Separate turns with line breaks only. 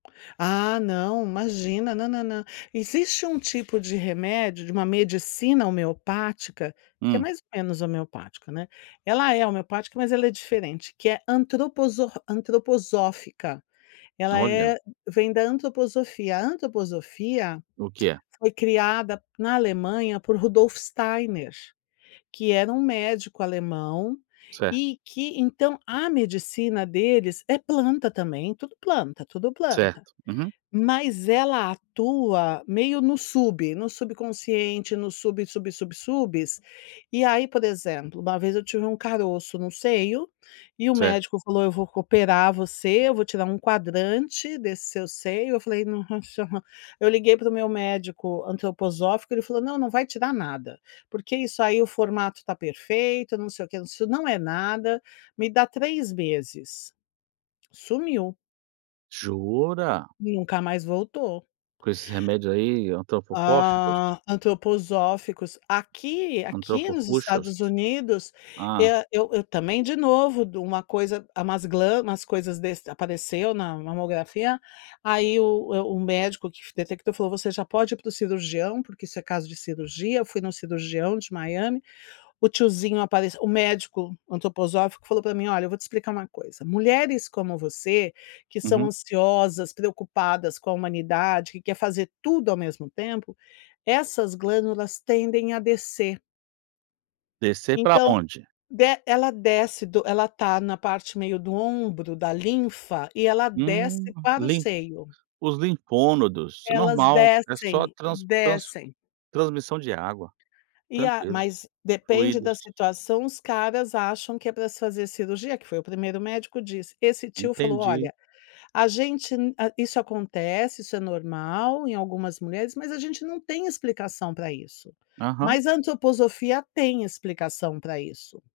Ah, não, imagina na na na existe um tipo de remédio de uma medicina homeopática que é
Hum?
mais ou menos homeopático, né, ela é homeopática, mas ela é diferente que é antroposo antroposófica, ela
Olha!
é vem da antroposofia, a antroposofia
O que é?
foi criada na Alemanha por Rudolf Steiner, que era um médico alemão
Certo.
e que então a medicina deles é planta também, tudo planta, tudo planta
Certo, uhum.
mas ela atua meio no sub no subconsciente no sub sub sub subes e, aí, por exemplo, uma vez eu tive um caroço no seio e o
Certo.
médico falou: "Eu vou operar você eu vou tirar um quadrante desse seu seio" eu falei: "Nossa!" Eu liguei para o meu médico antroposófico ele falou não, não vai tirar nada porque isso aí o formato está perfeito não sei o que não é nada, me dá 3 meses. Sumiu.
Jura?
Nunca mais voltou.
Com esses remédio, aí, antrofóxicos?
Hã, antroposóficos aqui aqui nos
Antropofuxos?
Estados Unidos
Hã?
eu eu também de novo de uma coisa umas glamas umas coisas desas apareceu na mamografia, aí, o o médico que detectou falou: "Você já pode ir para o cirurgião, porque isso é caso de cirurgia." Eu fui no cirurgião de Miami, o tiozinho apareceu o médico antroposófico falou para mim: "Olha eu vou te explicar uma coisa, mulheres como você, que são
Uhum.
ansiosas, preocupadas com a humanidade. que quer fazer tudo ao mesmo tempo, essas glândulas tendem a descer."
Descer para
Então,
onde?
des ela desce do ela está na parte meio do ombro da linfa e ela
Hum,
desce para o
limp
seio.
os limpômodos é
Elas
normal, é, só
descem
trans trans
descem.
transmissão de água,
E, a
tranquilo,
mas depende da
fluídos.
situação os caras acham que é para se fazer cirurgia, que foi o primeiro médico disse, esse tio falou:
Entendi.
"Olha, a gente isso acontece, isso é normal em algumas mulheres, mas a gente não tem explicação para isso,
Aham.
mas a antroposofia tem explicação para isso."